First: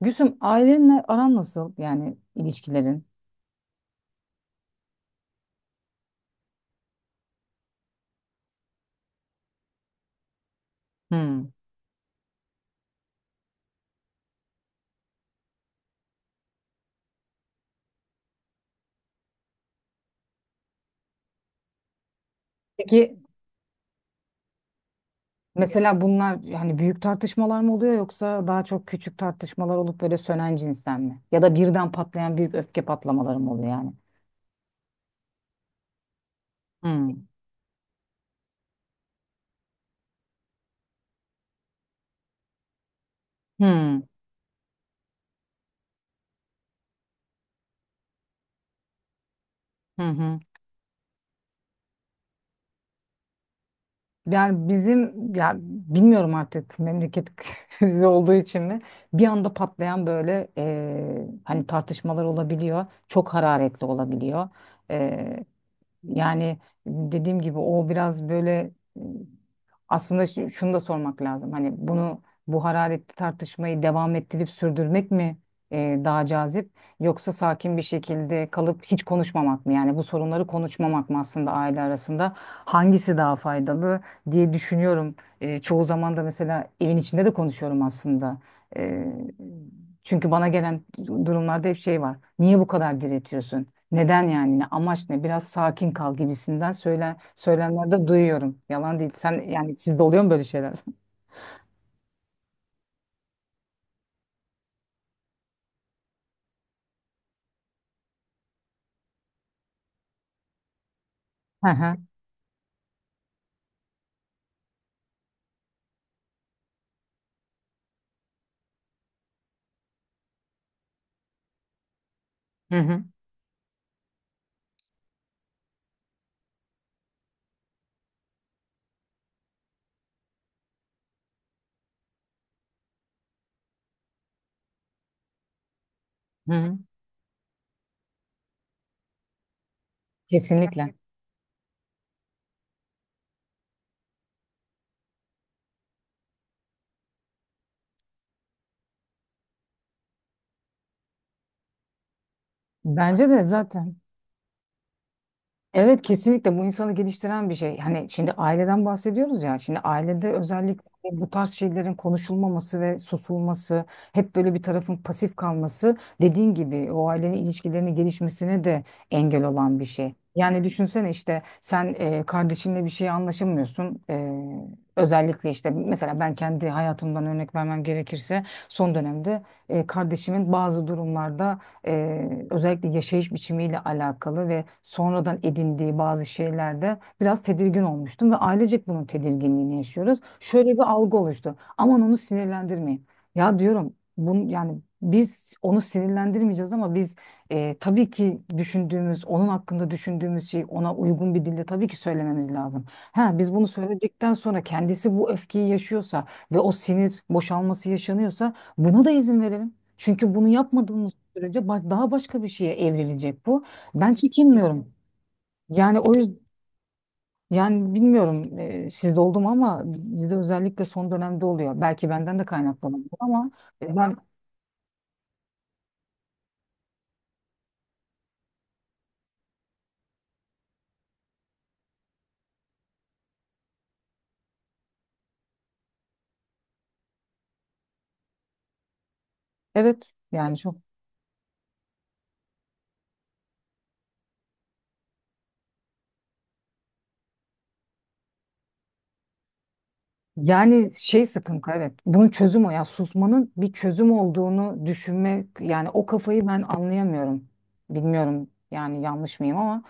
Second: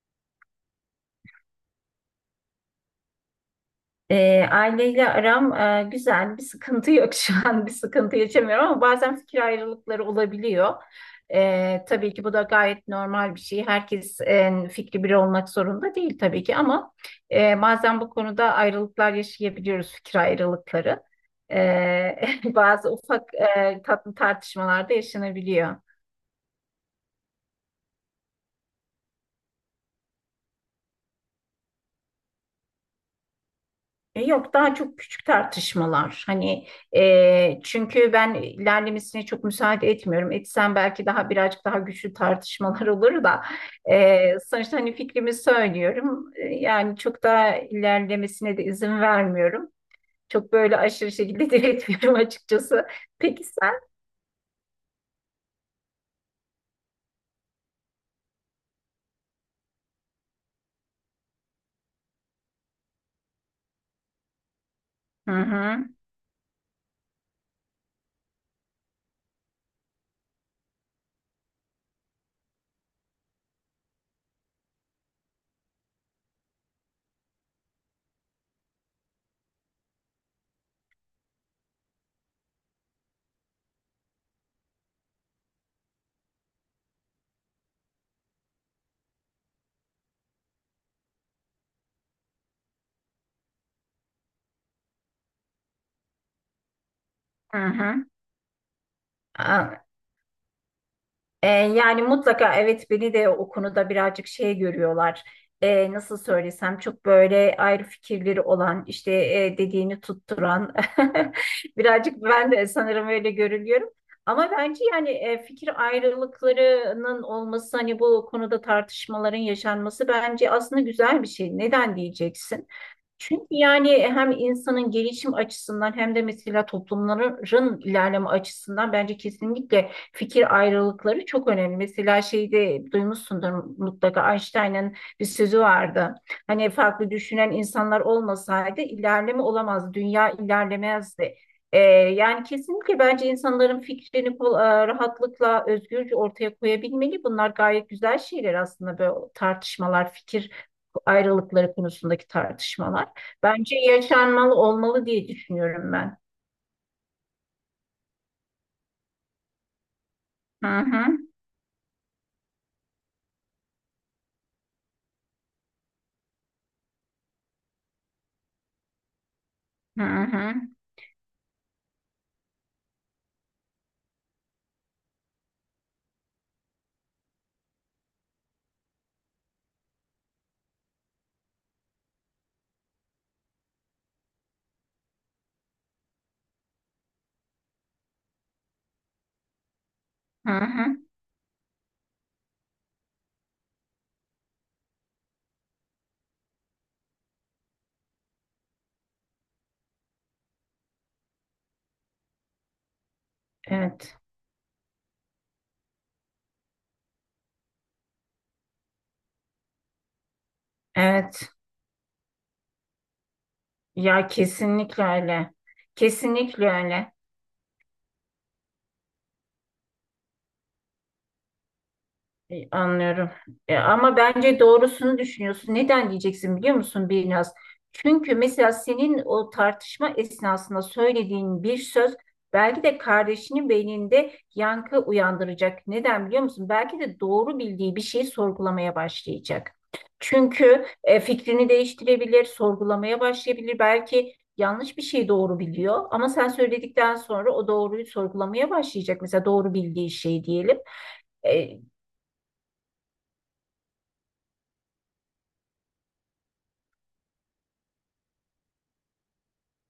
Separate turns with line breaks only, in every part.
Gülsüm ailenle aran nasıl yani ilişkilerin?
Aileyle aram güzel, bir sıkıntı yok şu an, bir sıkıntı yaşamıyorum ama bazen fikir ayrılıkları olabiliyor.
Hmm.
Tabii ki bu da gayet normal bir şey. Herkes fikri biri olmak zorunda değil tabii ki ama bazen bu konuda ayrılıklar yaşayabiliyoruz, fikir ayrılıkları. Bazı
Peki
ufak tatlı tartışmalar da yaşanabiliyor.
mesela bunlar hani büyük tartışmalar mı oluyor yoksa daha çok küçük tartışmalar olup böyle sönen cinsten mi? Ya da birden patlayan büyük öfke patlamaları mı oluyor yani?
Yok, daha çok küçük tartışmalar, hani
Hmm.
çünkü ben ilerlemesine çok müsaade etmiyorum, etsem belki daha birazcık daha güçlü tartışmalar olur da
Hmm.
sonuçta hani fikrimi söylüyorum. Yani çok daha ilerlemesine de izin vermiyorum,
Hı hı.
çok böyle aşırı şekilde diretmiyorum açıkçası. Peki sen?
Yani bizim ya bilmiyorum artık memleket krizi olduğu için mi bir anda patlayan böyle hani tartışmalar olabiliyor çok hararetli olabiliyor.
Hı hı,
Yani dediğim gibi o biraz böyle e, aslında şunu da sormak lazım. Hani bunu bu hararetli tartışmayı devam ettirip sürdürmek mi daha cazip yoksa sakin bir şekilde kalıp hiç konuşmamak mı? Yani bu sorunları konuşmamak mı aslında aile arasında? Hangisi daha faydalı diye düşünüyorum. Çoğu zaman da mesela evin içinde de konuşuyorum aslında. E, Çünkü bana gelen durumlarda hep şey var. Niye bu kadar diretiyorsun? Neden yani? Ne amaç ne? Biraz sakin kal gibisinden
hı hı.
söylemlerde duyuyorum. Yalan değil. Sen yani
Aa,
sizde oluyor mu böyle şeyler?
Yani mutlaka evet, beni de o konuda birazcık şey görüyorlar. Nasıl söylesem, çok böyle ayrı fikirleri olan, işte dediğini tutturan,
Hı hı.
birazcık ben de sanırım öyle görülüyorum. Ama bence yani fikir ayrılıklarının olması, hani bu konuda tartışmaların yaşanması bence aslında güzel bir şey. Neden diyeceksin?
Hı hı.
Çünkü yani hem insanın gelişim açısından hem de mesela toplumların ilerleme açısından bence kesinlikle fikir ayrılıkları çok önemli. Mesela şeyde duymuşsundur mutlaka, Einstein'ın bir sözü vardı.
Hı
Hani
hı.
farklı düşünen insanlar olmasaydı ilerleme olamazdı, dünya
Kesinlikle.
ilerlemezdi. Yani kesinlikle bence insanların fikrini rahatlıkla, özgürce ortaya koyabilmeli. Bunlar gayet güzel şeyler aslında, böyle tartışmalar, fikir ayrılıkları konusundaki tartışmalar.
Bence de
Bence
zaten.
yaşanmalı, olmalı diye düşünüyorum
Evet
ben.
kesinlikle bu insanı geliştiren bir şey. Hani şimdi aileden bahsediyoruz ya. Şimdi ailede
Hı
özellikle
hı,
bu tarz şeylerin konuşulmaması ve susulması, hep böyle bir tarafın pasif kalması dediğin gibi o ailenin ilişkilerinin gelişmesine de engel olan bir
hı
şey.
hı,
Yani düşünsene işte sen kardeşinle bir şeye anlaşamıyorsun. Özellikle işte mesela ben kendi hayatımdan örnek vermem gerekirse son dönemde kardeşimin bazı durumlarda özellikle yaşayış biçimiyle alakalı ve sonradan edindiği bazı şeylerde biraz tedirgin olmuştum ve ailecek bunun tedirginliğini yaşıyoruz.
hı
Şöyle bir
hı.
algı oluştu. Aman onu sinirlendirmeyin. Ya diyorum yani biz onu sinirlendirmeyeceğiz ama biz tabii ki düşündüğümüz, onun hakkında düşündüğümüz şey ona uygun bir dille tabii ki söylememiz lazım. Ha, biz bunu
Evet,
söyledikten sonra kendisi bu öfkeyi yaşıyorsa ve o sinir boşalması yaşanıyorsa buna da izin verelim. Çünkü bunu yapmadığımız
evet.
sürece daha başka bir şeye evrilecek bu. Ben
Ya
çekinmiyorum.
kesinlikle öyle.
Yani o yüzden
Kesinlikle öyle.
yani bilmiyorum sizde oldu mu ama bizde özellikle son dönemde oluyor. Belki benden de kaynaklanıyor
Anlıyorum.
ama ben
Ama bence doğrusunu düşünüyorsun. Neden diyeceksin biliyor musun Birnaz? Çünkü mesela senin o tartışma esnasında söylediğin bir söz belki de kardeşinin beyninde yankı uyandıracak. Neden biliyor musun? Belki de doğru bildiği bir şeyi sorgulamaya başlayacak.
evet yani çok.
Çünkü fikrini değiştirebilir, sorgulamaya başlayabilir. Belki yanlış bir şey doğru biliyor ama sen söyledikten sonra o doğruyu sorgulamaya başlayacak. Mesela doğru bildiği şey diyelim.
Yani şey sıkıntı
E,
evet. Bunun çözüm o ya. Susmanın bir çözüm olduğunu düşünmek yani o kafayı ben anlayamıyorum. Bilmiyorum yani yanlış mıyım ama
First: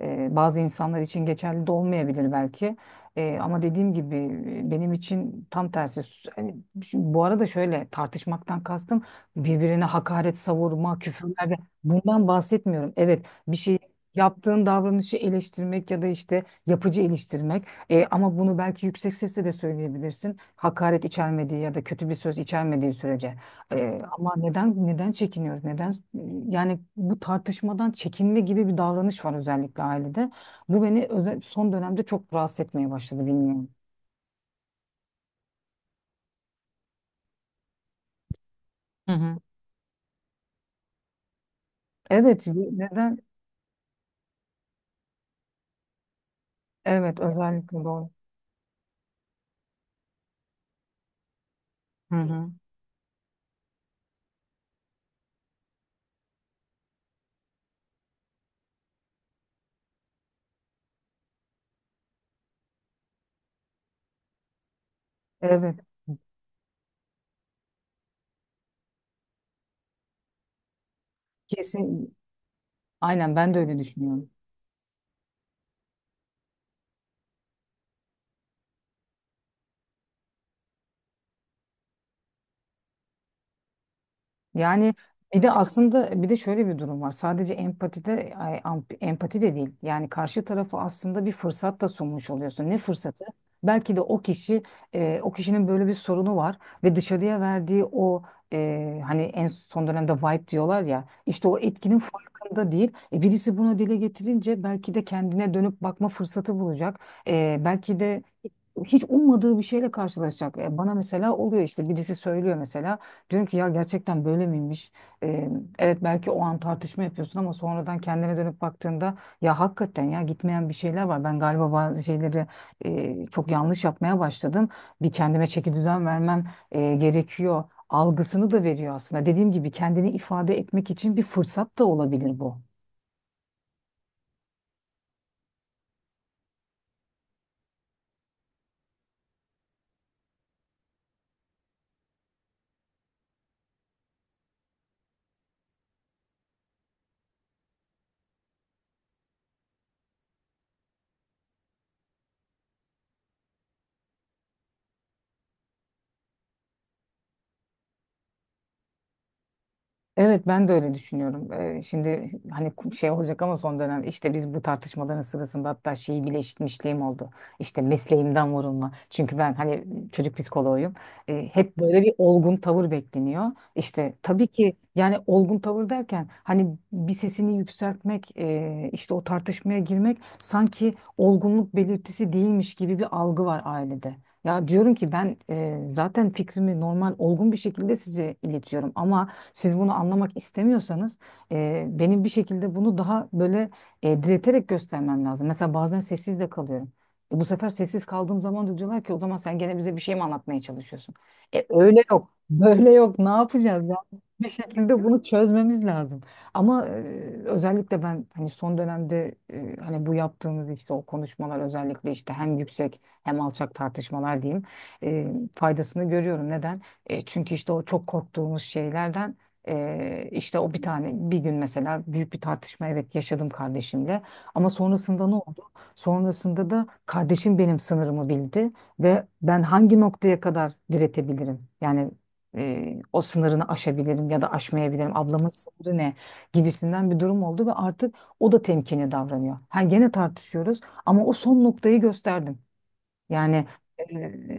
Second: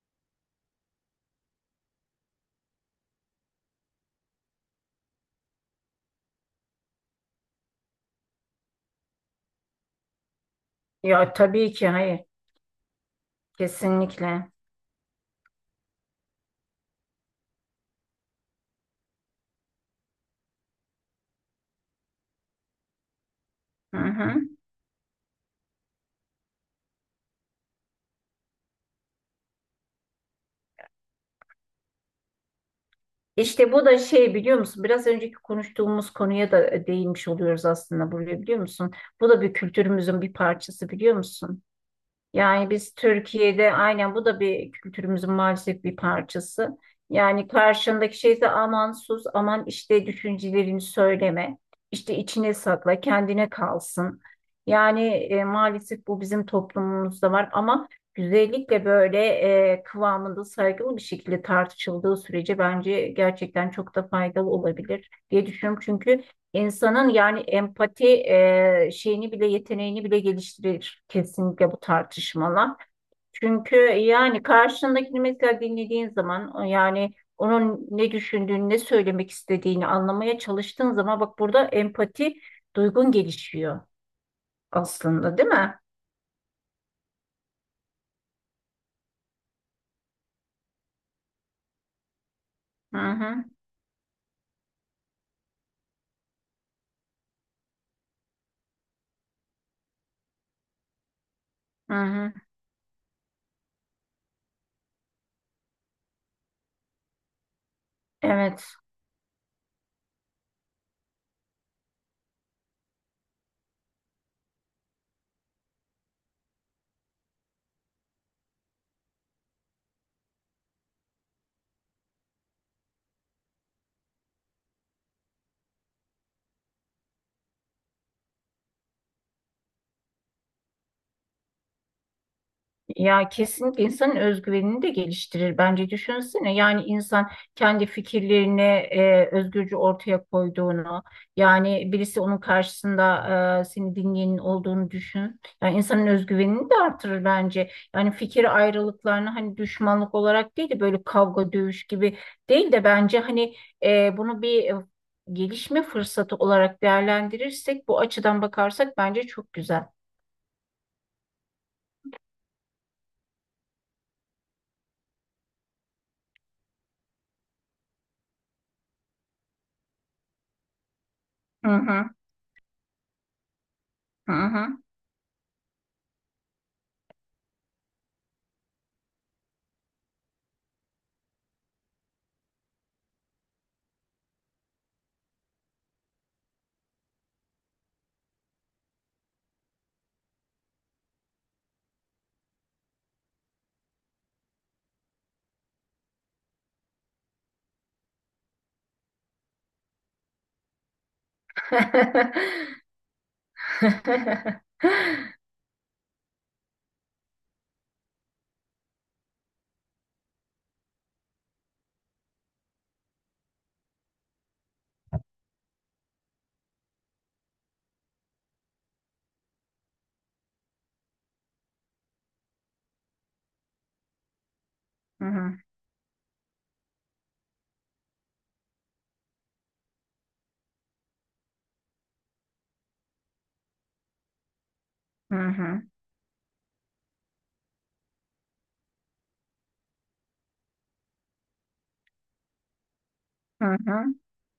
bazı insanlar için geçerli de olmayabilir belki. Ama dediğim gibi benim için tam tersi. Hani şimdi bu arada şöyle tartışmaktan kastım birbirine hakaret savurma,
Ya
küfürler
tabii ki hayır.
bundan bahsetmiyorum. Evet bir şey
Kesinlikle.
yaptığın davranışı eleştirmek ya da işte yapıcı eleştirmek. Ama bunu belki yüksek sesle de söyleyebilirsin hakaret içermediği ya da kötü bir söz içermediği sürece.
Hı
E, ama
hı.
neden neden çekiniyoruz neden yani bu tartışmadan çekinme gibi bir davranış var özellikle ailede bu beni son dönemde çok rahatsız etmeye başladı bilmiyorum.
İşte bu da şey biliyor musun? Biraz önceki konuştuğumuz konuya da değinmiş oluyoruz aslında buraya, biliyor musun?
Hı
Bu
hı.
da bir kültürümüzün bir parçası, biliyor musun?
Evet,
Yani biz
neden?
Türkiye'de aynen, bu da bir kültürümüzün maalesef bir parçası.
Evet,
Yani
özellikle doğru.
karşındaki şeyse aman sus, aman işte düşüncelerini söyleme,
Hı
işte
hı.
içine sakla, kendine kalsın. Yani maalesef bu bizim toplumumuzda var ama güzellikle böyle kıvamında saygılı bir şekilde tartışıldığı sürece bence gerçekten çok da faydalı olabilir diye
Evet,
düşünüyorum. Çünkü İnsanın yani empati şeyini bile, yeteneğini bile geliştirir kesinlikle bu
kesin.
tartışmalar.
Aynen ben de
Çünkü
öyle düşünüyorum.
yani karşındakini mesela dinlediğin zaman, o yani onun ne düşündüğünü, ne söylemek istediğini anlamaya çalıştığın zaman, bak burada empati duygun gelişiyor
Yani
aslında,
bir
değil
de
mi?
aslında bir de şöyle bir durum var. Sadece empatide empati de değil. Yani karşı tarafı aslında bir fırsat da sunmuş oluyorsun. Ne
Hı
fırsatı?
hı,
Belki de o kişi o kişinin böyle bir sorunu var ve dışarıya verdiği o hani en son dönemde vibe diyorlar ya işte o
hı
etkinin
hı.
farkında değil. Birisi bunu dile getirince belki de kendine dönüp bakma fırsatı bulacak. Belki de
Evet.
hiç ummadığı bir şeyle karşılaşacak. Bana mesela oluyor işte birisi söylüyor mesela. Diyorum ki ya gerçekten böyle miymiş? Ee, evet belki o an tartışma yapıyorsun ama sonradan kendine dönüp baktığında ya hakikaten ya gitmeyen bir şeyler var. Ben galiba bazı şeyleri çok yanlış yapmaya başladım. Bir kendime çeki düzen vermem gerekiyor. Algısını da veriyor aslında. Dediğim gibi kendini ifade etmek için bir fırsat da olabilir bu.
Ya kesinlikle insanın özgüvenini de geliştirir bence, düşünsene, yani insan kendi fikirlerini özgürce ortaya koyduğunu, yani birisi onun karşısında seni dinleyenin olduğunu düşün, yani insanın özgüvenini de artırır bence, yani fikir ayrılıklarını hani düşmanlık olarak değil de, böyle kavga dövüş gibi değil de, bence hani bunu bir gelişme fırsatı olarak değerlendirirsek, bu açıdan bakarsak bence çok güzel.
Evet ben de öyle düşünüyorum. Şimdi hani şey olacak ama son dönem işte biz bu tartışmaların sırasında hatta şeyi bile işitmişliğim oldu. İşte mesleğimden vurulma. Çünkü ben hani çocuk psikoloğuyum.
Hı
Hep böyle bir
hı,
olgun tavır bekleniyor. İşte
hı
tabii
hı.
ki yani olgun tavır derken hani bir sesini yükseltmek, işte o tartışmaya girmek sanki olgunluk belirtisi değilmiş gibi bir algı var ailede. Ya diyorum ki ben zaten fikrimi normal olgun bir şekilde size iletiyorum ama siz bunu anlamak istemiyorsanız benim bir şekilde bunu daha böyle direterek göstermem lazım. Mesela bazen sessiz de kalıyorum. Bu sefer sessiz kaldığım zaman da diyorlar ki o zaman sen gene bize bir şey mi anlatmaya çalışıyorsun? Öyle yok, böyle yok. Ne yapacağız ya? Bir şekilde bunu çözmemiz lazım. Ama özellikle ben hani son dönemde hani bu yaptığımız işte o konuşmalar özellikle işte hem yüksek hem alçak tartışmalar diyeyim e, faydasını görüyorum. Neden? Çünkü işte o çok korktuğumuz şeylerden işte o bir tane bir gün mesela büyük bir tartışma evet yaşadım kardeşimle ama
Hı
sonrasında ne
hı,
oldu? Sonrasında da kardeşim benim sınırımı bildi ve ben hangi noktaya kadar diretebilirim? Yani o sınırını aşabilirim ya da aşmayabilirim.
hı
Ablamın
hı,
sınırı ne gibisinden bir durum oldu ve artık o da temkinli davranıyor. Ha gene tartışıyoruz ama o son noktayı gösterdim. Yani
hı hı,
e,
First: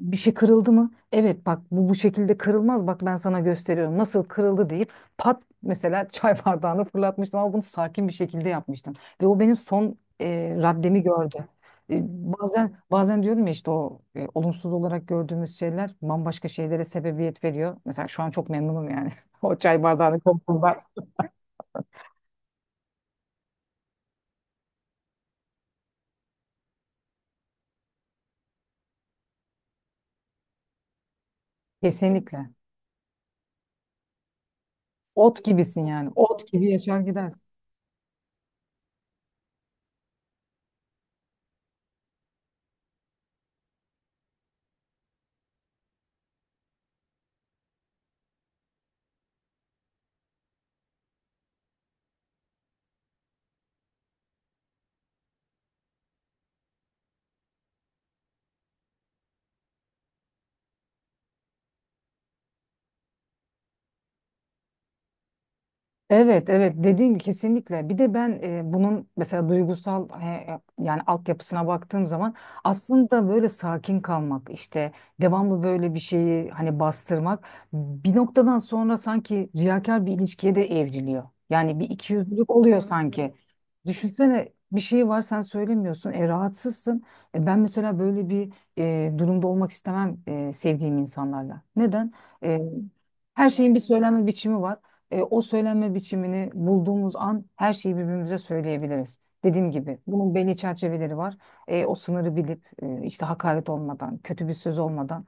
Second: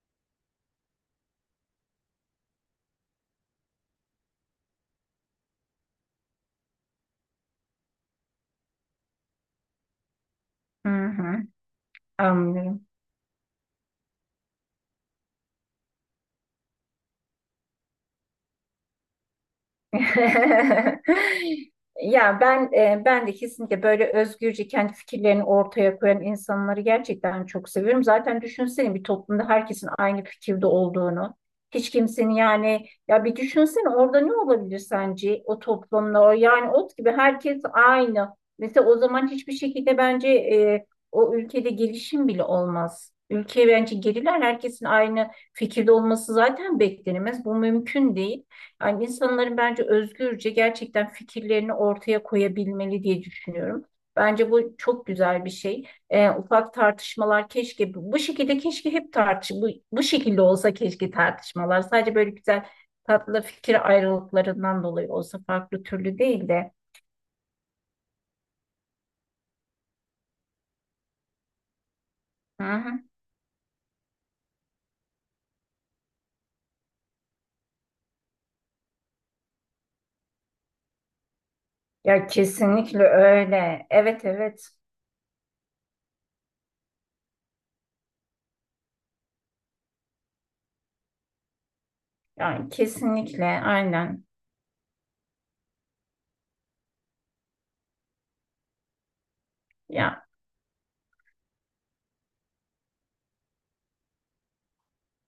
bir şey kırıldı mı? Evet bak bu bu şekilde kırılmaz. Bak ben sana gösteriyorum. Nasıl kırıldı deyip pat mesela çay bardağını fırlatmıştım ama bunu sakin bir şekilde yapmıştım. Ve o benim son raddemi
hı hı.
gördü. Bazen
Anlıyorum.
bazen diyorum ya işte o olumsuz olarak gördüğümüz şeyler bambaşka şeylere sebebiyet veriyor. Mesela şu an çok memnunum yani. O çay bardağını koyduğumda
Ya ben ben de kesinlikle böyle özgürce kendi fikirlerini ortaya koyan insanları gerçekten çok seviyorum. Zaten düşünsene, bir toplumda herkesin aynı fikirde olduğunu. Hiç kimsenin,
kesinlikle.
yani ya bir düşünsene orada ne olabilir sence,
Ot
o
gibisin yani.
toplumda o
Ot
yani
gibi
ot
yaşar
gibi
gider.
herkes aynı. Mesela o zaman hiçbir şekilde bence o ülkede gelişim bile olmaz. Ülke bence geriler, herkesin aynı fikirde olması zaten beklenemez. Bu mümkün değil. Yani insanların bence özgürce gerçekten fikirlerini ortaya koyabilmeli diye düşünüyorum. Bence bu çok güzel bir şey. Ufak tartışmalar, keşke bu şekilde, keşke hep bu şekilde olsa, keşke tartışmalar sadece böyle güzel tatlı fikir ayrılıklarından dolayı olsa, farklı türlü değil
Evet
de.
evet dediğin gibi kesinlikle bir de ben bunun mesela duygusal yani altyapısına baktığım zaman
Hı hı.
aslında böyle sakin kalmak işte devamlı böyle bir şeyi hani bastırmak bir noktadan sonra sanki riyakar bir ilişkiye de evriliyor. Yani bir
Ya
ikiyüzlülük oluyor
kesinlikle
sanki.
öyle. Evet,
Düşünsene
evet.
bir şey var sen söylemiyorsun rahatsızsın. Ben mesela böyle bir durumda olmak istemem sevdiğim insanlarla. Neden?
Yani kesinlikle
Her şeyin bir
aynen.
söylenme biçimi var. O söylenme biçimini bulduğumuz an her şeyi birbirimize söyleyebiliriz. Dediğim gibi
Ya.
bunun belli çerçeveleri var. O sınırı bilip işte hakaret olmadan, kötü bir söz olmadan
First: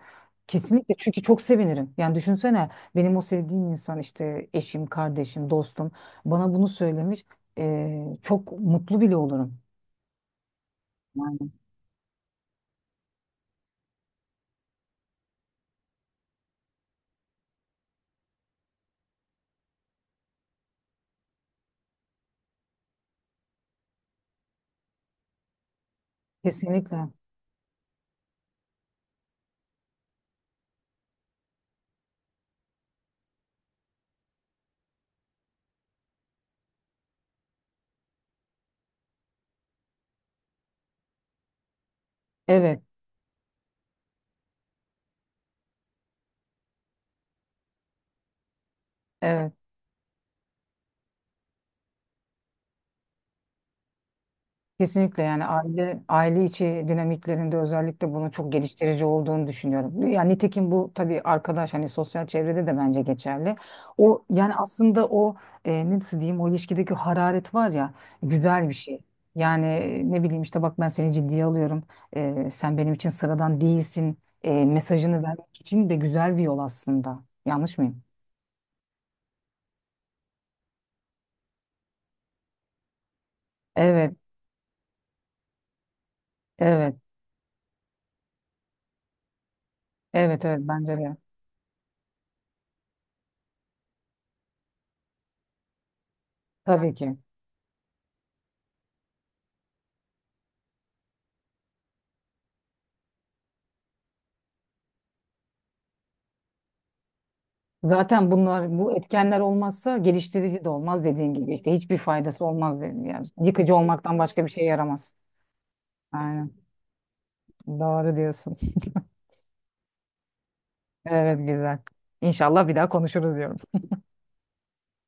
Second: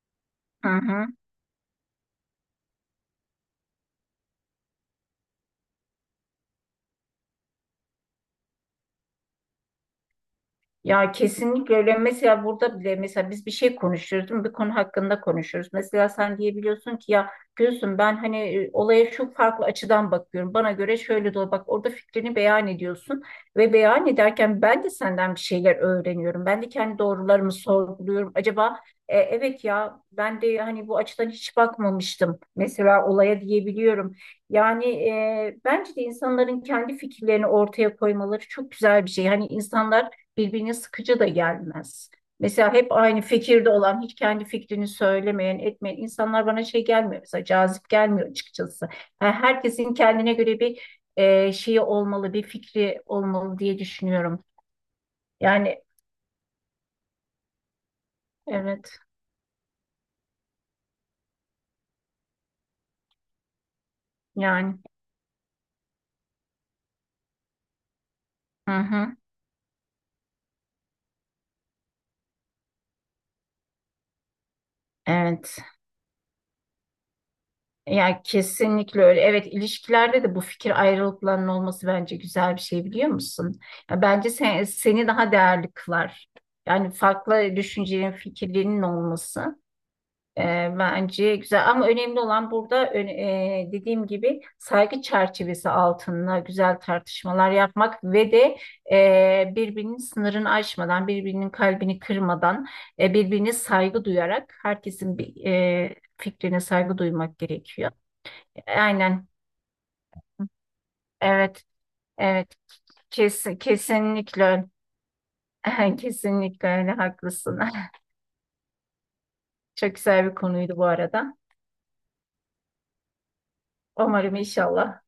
Hı
kesinlikle
hı.
çünkü çok sevinirim. Yani düşünsene benim o sevdiğim insan işte eşim, kardeşim, dostum bana bunu söylemiş. Çok mutlu bile olurum.
Ya
Yani
kesinlikle öyle. Mesela burada bile, mesela biz bir şey konuşuyoruz, değil mi? Bir konu hakkında konuşuyoruz. Mesela sen diyebiliyorsun ki, ya Gülsüm ben hani olaya şu farklı açıdan bakıyorum. Bana göre şöyle de bak, orada fikrini beyan ediyorsun ve beyan ederken ben de senden bir şeyler öğreniyorum. Ben de kendi
kesinlikle.
doğrularımı sorguluyorum. Acaba evet ya, ben de hani bu açıdan hiç bakmamıştım. Mesela olaya diyebiliyorum. Yani bence de insanların kendi fikirlerini ortaya koymaları çok güzel bir şey. Hani insanlar birbirine sıkıcı da gelmez. Mesela
Evet,
hep aynı fikirde olan, hiç kendi fikrini söylemeyen, etmeyen insanlar bana şey gelmiyor. Mesela cazip gelmiyor açıkçası. Yani
evet.
herkesin kendine göre bir şeyi olmalı, bir fikri olmalı diye düşünüyorum.
Kesinlikle yani
Yani
aile içi dinamiklerinde özellikle bunun çok
evet,
geliştirici olduğunu düşünüyorum. Yani nitekim bu tabii arkadaş hani sosyal çevrede de bence geçerli. O yani
yani
aslında o nasıl diyeyim o ilişkideki hararet var ya güzel
hı
bir şey.
hı,
Yani ne bileyim işte bak ben seni ciddiye alıyorum. Sen benim için sıradan değilsin. Mesajını vermek
evet.
için de güzel bir yol aslında. Yanlış mıyım?
Yani kesinlikle öyle. Evet, ilişkilerde de bu fikir ayrılıklarının olması bence güzel bir şey, biliyor musun? Ya
Evet,
bence sen, seni daha değerli kılar. Yani
evet,
farklı düşüncelerin, fikirlerinin olması. E,
evet, evet bence de.
Bence güzel, ama önemli olan burada, dediğim gibi, saygı çerçevesi altında güzel
Tabii ki.
tartışmalar yapmak ve de birbirinin sınırını aşmadan, birbirinin kalbini kırmadan, birbirine saygı duyarak herkesin bir, fikrine saygı duymak gerekiyor.
Zaten bunlar bu
Aynen,
etkenler olmazsa geliştirici de olmaz dediğin gibi
evet,
işte hiçbir faydası
evet,
olmaz dedim yani.
Kes-
Yıkıcı olmaktan başka bir şey
kesinlikle,
yaramaz.
öyle.
Aynen.
Kesinlikle öyle, haklısın.
Doğru diyorsun.
Çok güzel bir konuydu bu arada.
Evet güzel. İnşallah bir daha konuşuruz diyorum.
Umarım, inşallah.